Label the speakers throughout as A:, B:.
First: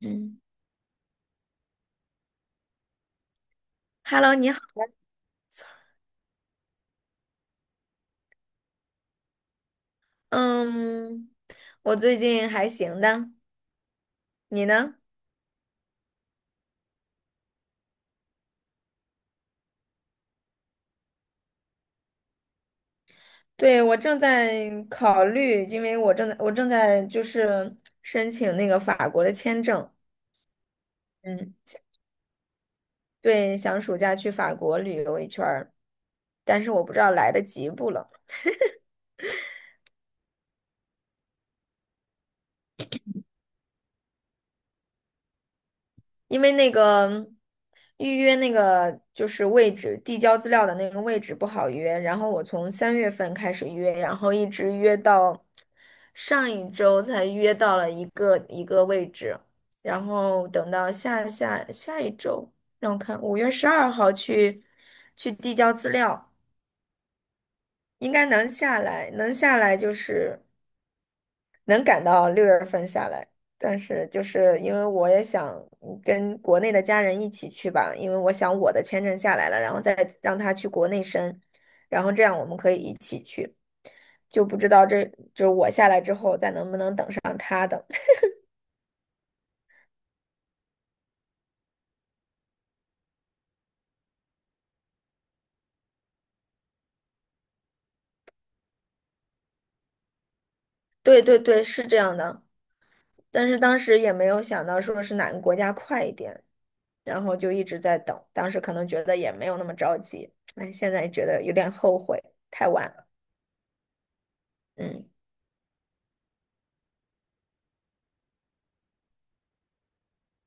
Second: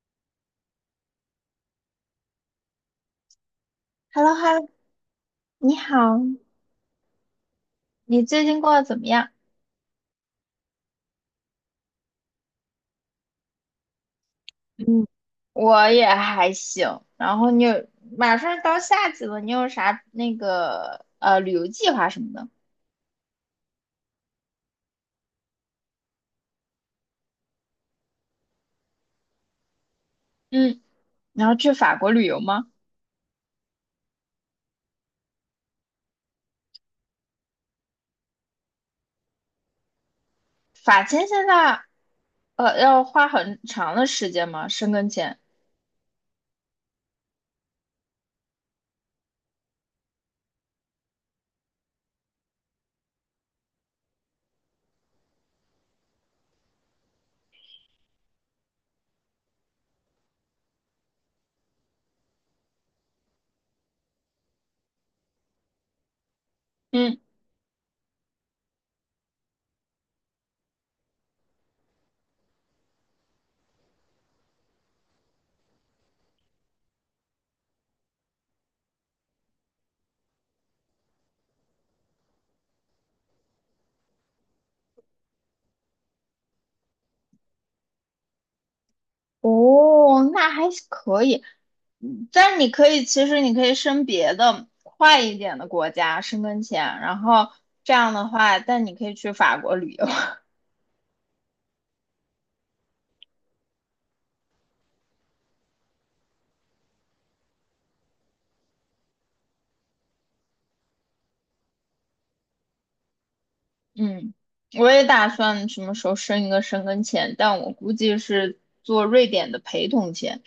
A: 嗯
B: h e l l
A: ，Hello，
B: o h
A: 你
B: e l
A: 好。
B: l o 你好，你最近过得怎么样？
A: 嗯，我最近还行的，你呢？
B: 嗯，我也还行。然后马上到夏季了，你有啥那个旅游计划什么的？
A: 对，我正在考虑，因为我正在就是申请那个法国的签证。
B: 嗯，你
A: 嗯，
B: 要去法国旅游吗？
A: 对，想暑假去法国旅游一圈儿，但是我不知道来得及不了。
B: 法签现在要花很长的时间吗？申根签？
A: 因为那个预约那个就是位置，递交资料的那个位置不好约，然后我从3月份开始约，然后一直约到上一周才约到了一个一个位置，然后等到下下下一周，让我看5月12号去递交资料，
B: 嗯，
A: 应该能下来，能下来就是。能赶到6月份下来，但是就是因为我也想跟国内的家人一起去吧，因为我想我的签证下来了，然后再让他去国内申，然后这样我们可以一起去，就不知道这就是我下来之后再能不能等上他的。
B: 哦，那还是可以。嗯但你可以，其实你可以申别的快一点的国家申根签，然后这样的话，但你可以去法国旅游。
A: 对对对，是这样的，但是当时也没有想到说是哪个国家快一点，然后就一直在等，当时可能觉得也没有那么着急，哎，现在觉得有点后悔，太晚了，
B: 嗯，我也
A: 嗯。
B: 打算什么时候申一个申根签，但我估计是做瑞典的陪同签。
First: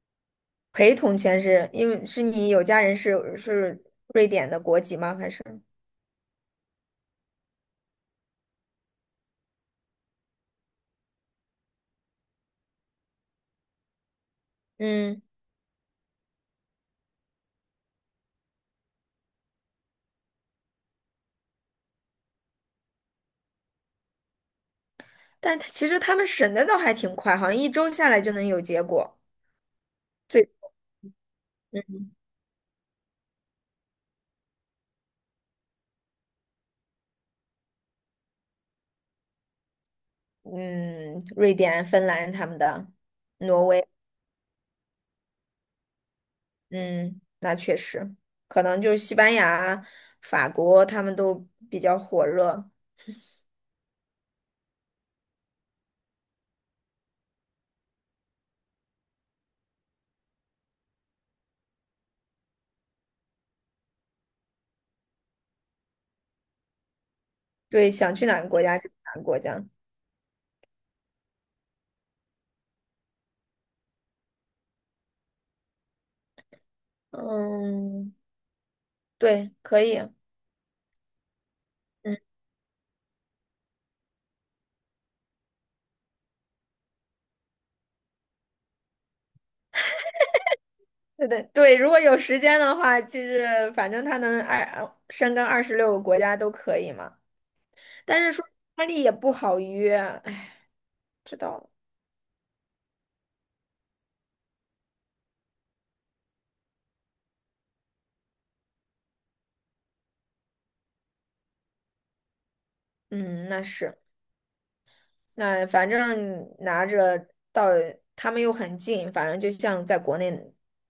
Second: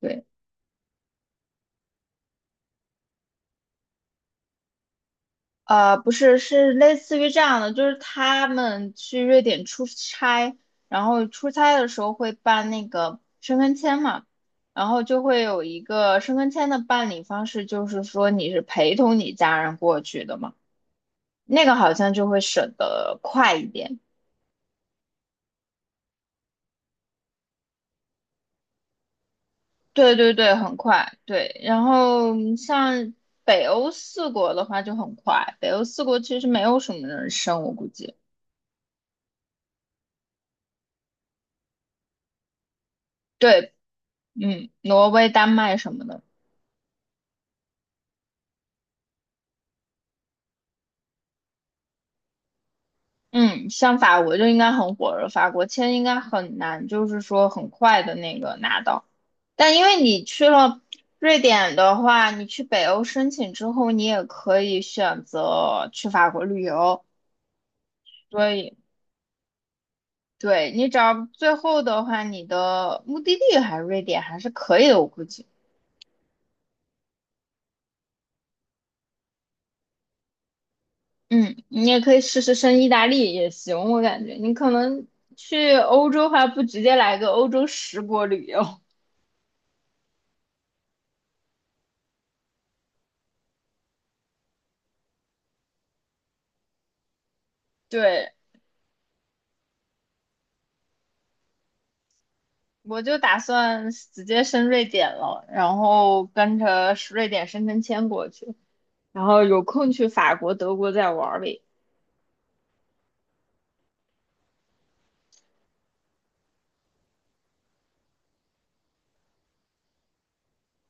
B: 对，
A: 陪同签是因为是你有家人是瑞典的国籍吗？还是
B: 不是，是类似于这样的，就是他们去瑞典出差，然后出差的时候会办那个申根签嘛，然后
A: 嗯？
B: 就会有一个申根签的办理方式，就是说你是陪同你家人过去的嘛，那个好像就会审得快一点。
A: 但他其实他们审的倒还挺快，好像一周下来就能有结果。
B: 对对
A: 最
B: 对，很快，对。然后嗯像北欧四国的话就很快，北欧四国其实没有什么人生，我估计。
A: 嗯，瑞典、芬兰他们的，挪
B: 对，
A: 威，
B: 嗯，挪威、丹麦什么的，
A: 嗯，那确实，可能就是西班牙、法国他们都比较火热。
B: 嗯，像法国就应该很火热，法国签应该很难，就是说很快的那个拿到。但因为你去了瑞典的话，你去北欧申请之后，你也可以选择去法国旅游。
A: 对，想去哪个
B: 所
A: 国家
B: 以。
A: 就去哪个国家。
B: 对，你只要最后的话，你的目的地还是瑞典还是可以的，我估计。
A: 嗯，对，可以。嗯，
B: 嗯，你也可以试试升意大利也行，我感觉你可能去欧洲的话，不直接来个欧洲十国旅游。
A: 对对对，如果有时间的话，就是反正他能二深耕26个国家都可以嘛。但是
B: 对，
A: 说意大利也不好约，哎，
B: 我就打算直接升瑞典了，然后跟着瑞典申根签过去，然后有空去法国、德国再玩儿呗。
A: 嗯，那是，那反正拿着到他们又很近，反正就像在国内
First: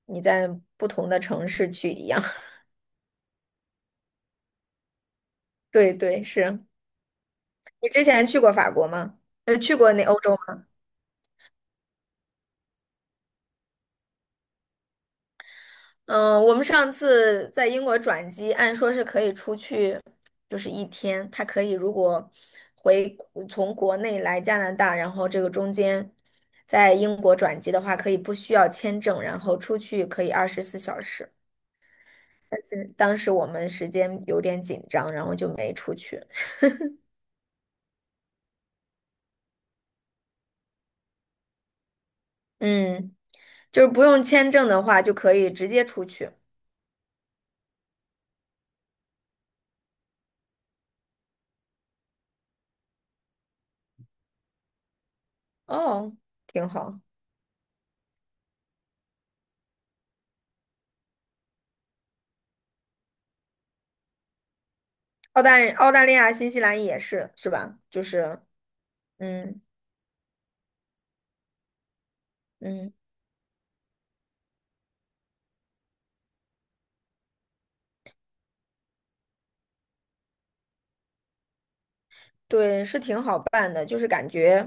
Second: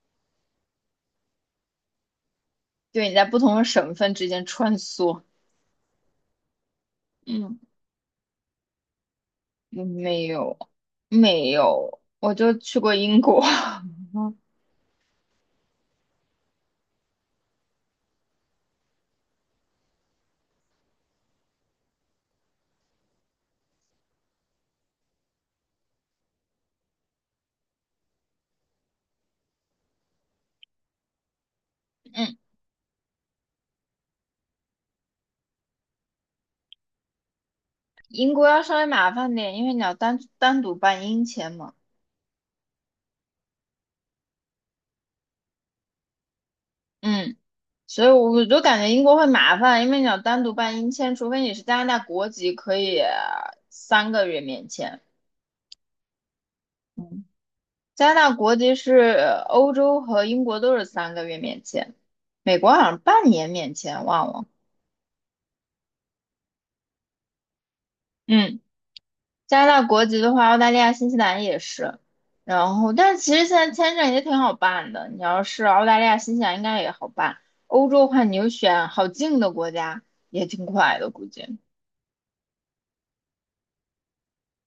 A: 你在不同的城市去一样。
B: 对，你在不同的省份之间穿梭。
A: 对对，是
B: 嗯，
A: 你之前去过法国吗？去过那欧
B: 没
A: 洲。
B: 有，没有，我就去过英国。
A: 嗯，我们上次在英国转机，按说是可以出去，就是一天。他可以如果回从国内来加拿大，然后这个中间在英国转机的话，可以不需要签证，然后出去可以24小时。
B: 嗯，
A: 但是当时我们时间有点紧张，然后就没出去。
B: 英国要稍微麻烦点，因为你要单独办英签嘛。
A: 嗯，就是不用签证的话，就可以直接出去。
B: 嗯，所以我就感觉英国会麻烦，因为你要单独办英签，除非你是加拿大国籍，可以三个月免签。
A: 哦，挺好。
B: 嗯，加拿大国籍是欧洲和英国都是三个月免签，美国好像半年免签，忘了。
A: 澳大利亚、新西兰也是，是吧？就是，
B: 嗯。
A: 嗯。
B: 加拿大国籍的话，澳大利亚、新西兰也是。然
A: 嗯。
B: 后，但其实现在签证也挺好办的。你要是澳大利亚、新西兰，应该也好办。欧洲的话，你就选好近的国家，也挺快的，估计。
A: 对，是挺好办的，就是感觉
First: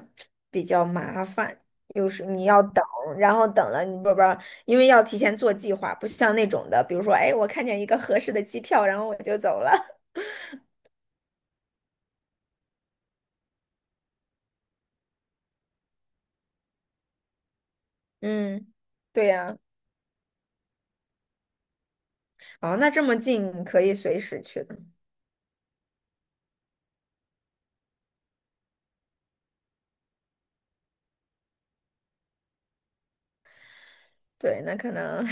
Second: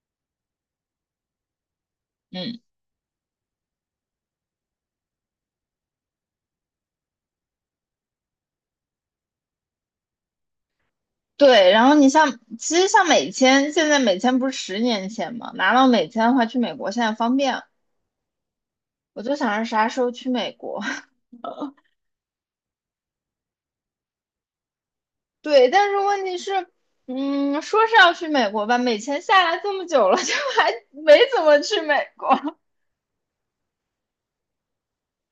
A: 比较麻烦，有时你
B: 嗯，
A: 要等，然后等了你不，因为要提前做计划，不像那种的，比如说，哎，我看见一个合适的机票，然后我就走了。
B: 对。然后你像，其实像美签，现在美签不是10年前嘛，拿到美签的话，去美国现在方便。
A: 嗯，
B: 我
A: 对
B: 就
A: 呀，
B: 想着啥时候去美国。
A: 哦，那这么近可以随时去的，
B: 对，但是问题是，嗯，说是要去美国吧，美签下来这么久了，就还没怎么去美国。
A: 对，那可能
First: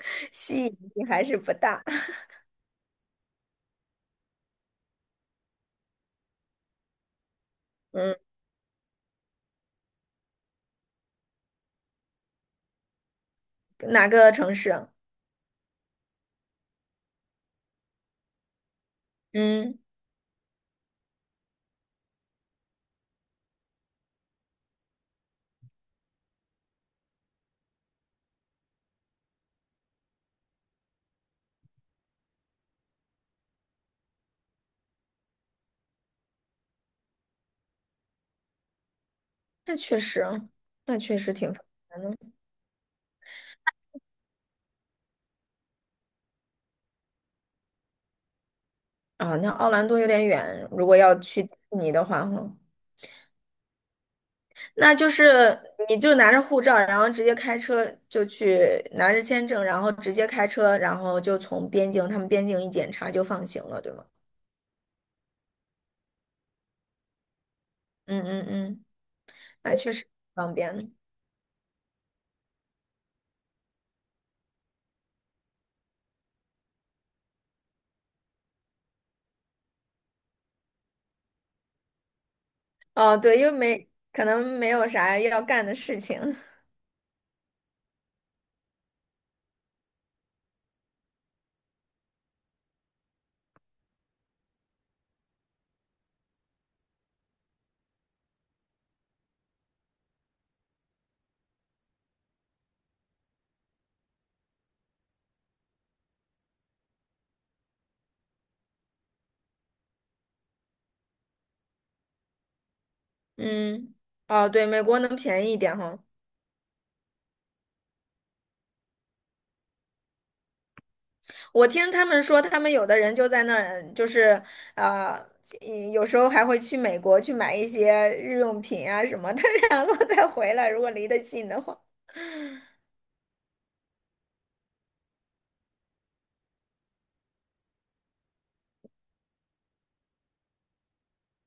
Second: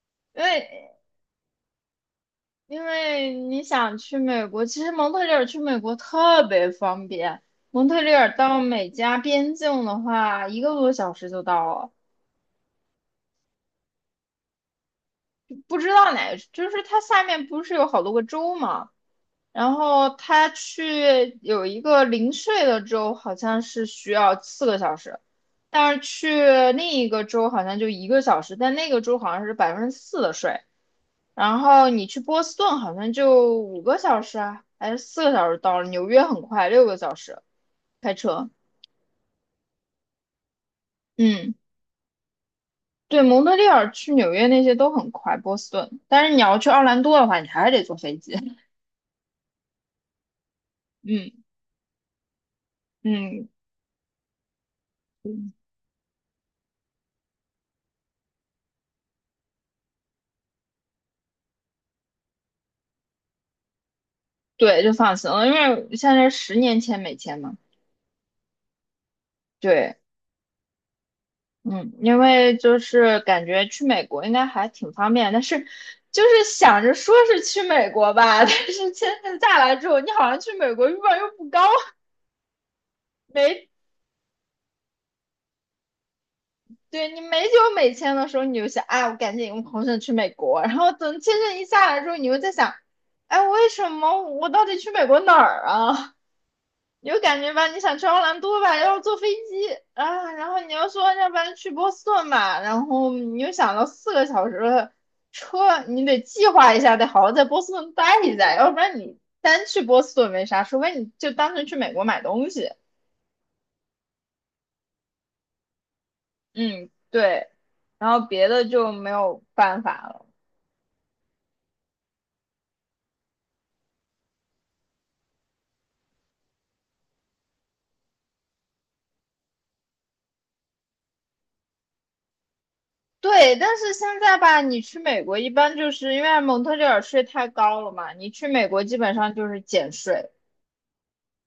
B: 因
A: 吸引
B: 为
A: 力还是不大。
B: 因为你想去美国，其实蒙特利尔去美国特别方便。蒙特利
A: 嗯，
B: 尔到美加边境的话，一个多小时就到了。
A: 哪个城市啊？
B: 不知道哪个，就是它下面不是有好多个州嘛？然
A: 嗯，
B: 后它去有一个零税的州，好像是需要四个小时，但是去另一个州好像就一个小时，但那个州好像是4%的税。然后你去波斯顿好像就5个小时啊，还是四个小时到了。纽约很快，6个小时开车。
A: 那确实，那确实挺
B: 嗯，
A: 烦的。
B: 对，蒙特利尔去纽约那些都很快，波斯顿。但是你要去奥兰多的话，你还是得坐飞机。
A: 啊、那奥兰多有点远，如果要去 迪士尼的话，哈。
B: 嗯嗯，
A: 那就是你就拿着护照，然后直接开车就去拿着签证，然后直接开车，然后就从边境，他们边境一检查就放行了，对吗？
B: 对，就放心了，因为现在10年签美签嘛。
A: 嗯嗯嗯，那确
B: 对，
A: 实方便。
B: 嗯，因为就是感觉去美国应该还挺方便，但是就是想着说是去美国吧，但是签证下来之后，你好像去美国欲望又不高。
A: 哦，对，因为
B: 没
A: 没可能没有啥要干的事情。
B: 对你没有美签的时候，你就想，哎，我赶紧我红线去美国。然后等签证一下来之后，你又在想，哎，为什么我到底去美国哪儿啊？你就感觉吧，你想去奥兰多吧，要坐飞机啊，然后你又说，要不然去波士顿吧，然后你又想到四个小时的车，你得计划一下，得好好在波士顿待一下，要不然你单去波士顿没啥，除非你就单纯去美国买东西。
A: 嗯，哦，对，美国能便宜一点哈。
B: 嗯，对，然后别的就没有办法了。
A: 我听他们说，他们有的人就在那儿，就是啊，一有时候还会去美国去买一些日用品啊什么的，然后再回来，如果离得近的话。
B: 对，但是现在吧，你去美国一般就是因为蒙特利尔税太高了嘛，你去美国基本上就是减税，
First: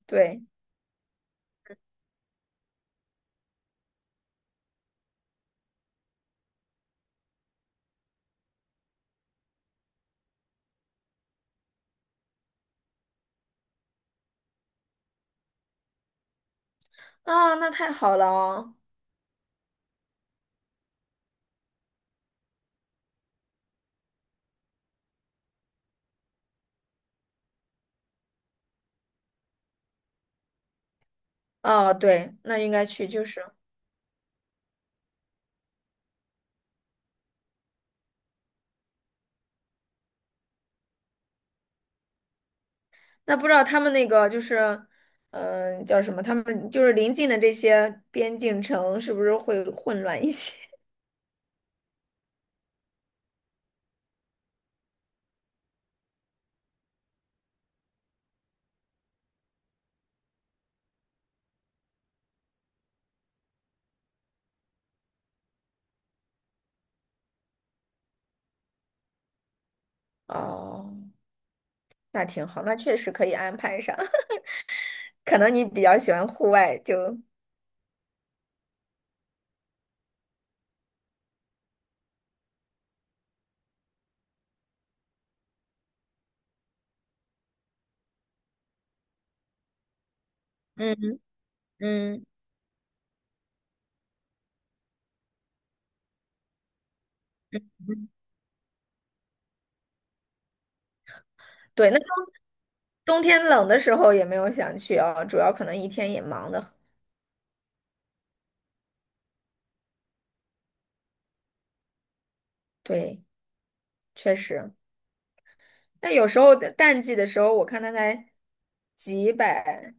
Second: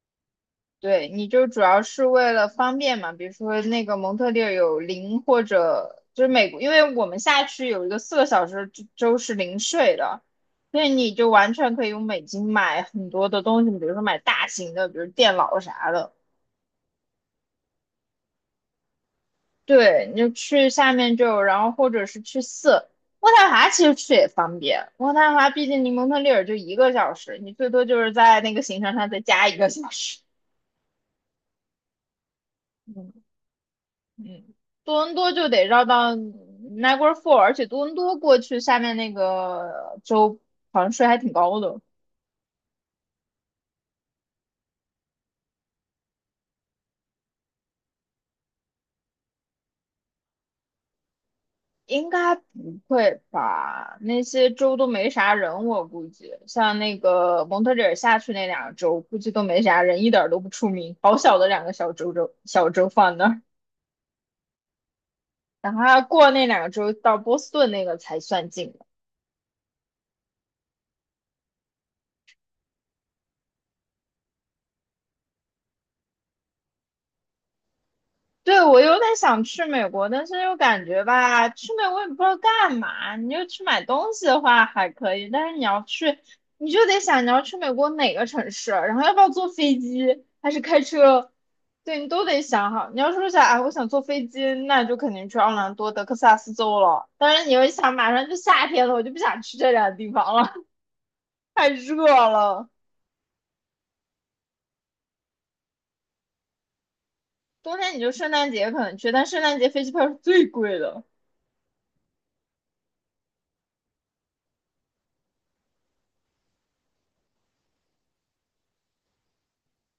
A: 对。
B: 对，你就主要是为了方便嘛，比如说那个蒙特利尔有零或者就是美国，因为我们下去有一个四个小时之州是零税的，所以你就完全可以用美金买很多的东西，比如说买大型的，比如电脑啥的。
A: 啊，那太好了哦。
B: 对，你就去下面就有然后或者是去渥太华，其实去也方便。渥太华毕竟离蒙特利尔就一个小时，你最多就是在那个行程上再加一个小时。
A: 哦，对，那应该去，
B: 嗯
A: 就是
B: 嗯，多伦多就得绕到 Niagara Falls，而且多伦多过去下面那个州好像税还挺高的。
A: 那不知道他们那个就是，嗯、叫什么？他们就是临近的这些边境城，是不是会混乱一些？
B: 应该不会吧？那些州都没啥人，我估计像那个蒙特利尔下去那两个州，估计都没啥人，一点儿都不出名。好小的两个小州放那儿，等他过那两个州到波士顿那个才算近。
A: 哦，那挺好，那确实可以安排上。可能你比较喜欢户外，就
B: 对，我有点想去美国，但是又感觉吧，去美国也不知道干嘛。你就去买东西的话还可以，但是你要去，你就得想你要去美国哪个城市，然后要不要坐飞机，还是开
A: 嗯
B: 车，对你都
A: 嗯，
B: 得想好。你要说想，哎，我想坐飞机，那就肯定去奥兰多、德克萨斯州了。但是你又想，马上就夏天了，我就不想去这两个地方了，太
A: 对。那
B: 热
A: 冬
B: 了。
A: 冬天冷的时候也没有想去啊，主要可能一天也忙的。
B: 冬天你就圣诞节可能去，但圣诞节飞机票是最贵的。
A: 对，确实。那有时候淡季的时候，我看他才几百，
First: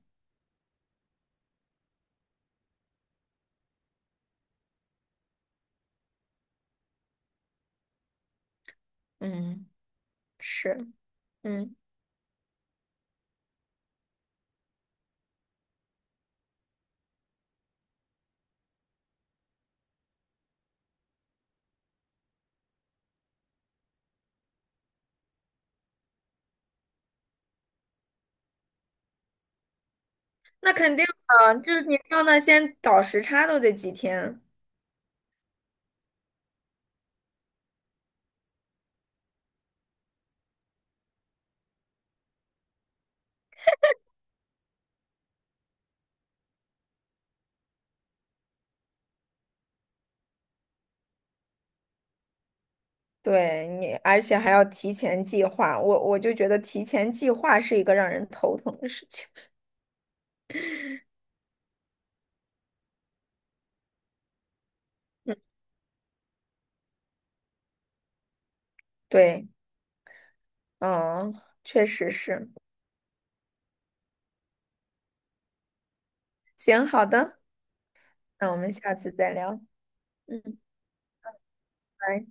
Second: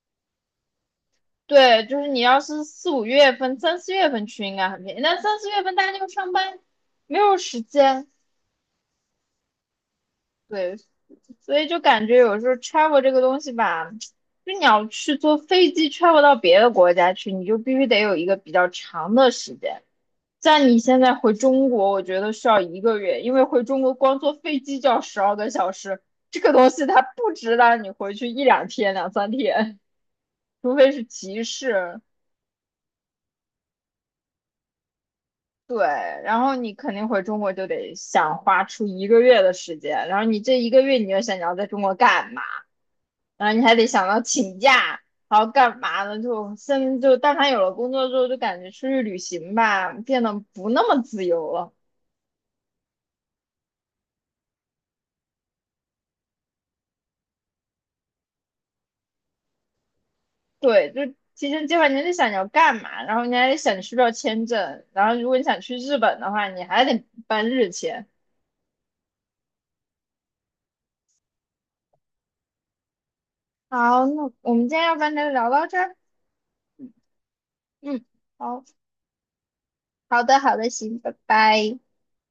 B: 对，就是你要是四五月份、三四月份去应该很便宜，但三四月份大家又上班，没有时间，
A: 嗯，
B: 对，
A: 是。
B: 所以
A: 嗯，
B: 就感觉有时候 travel 这个东西吧，就你要去坐飞机 travel 到别的国家去，你就必须得有一个比较长的时间。像你现在回中国，我觉得需要一个月，因为回中国光坐飞机就要12个小时，这个东西它不值得你回去一两天、两三天，
A: 那
B: 除非
A: 肯定
B: 是急
A: 的，就是你
B: 事。
A: 到那先倒时差都得几天。
B: 对，然后你肯定回中国就得想花出一个月的时间，然后你这一个月你就想你要在中国干嘛，然后你还得想到请假，然后干嘛呢？就现在就但凡有了工作之后，就感觉出去旅行吧，变得不那么自由了。
A: 对你，而且还要提前计划。我就觉得提前计划是一个让人头疼的事情。
B: 对，就提前计划，你还得想你要干嘛，然后你还得想你需不需要签证，然后如
A: 嗯，
B: 果你想去日本的话，你还得办日签。
A: 对，嗯，确实是。
B: 好，那我们今天要不然就聊到这儿。
A: 行，好的，
B: 嗯，
A: 那我
B: 好，
A: 们下次再聊，
B: 好的，好
A: 嗯。
B: 的，行，拜拜。
A: 拜。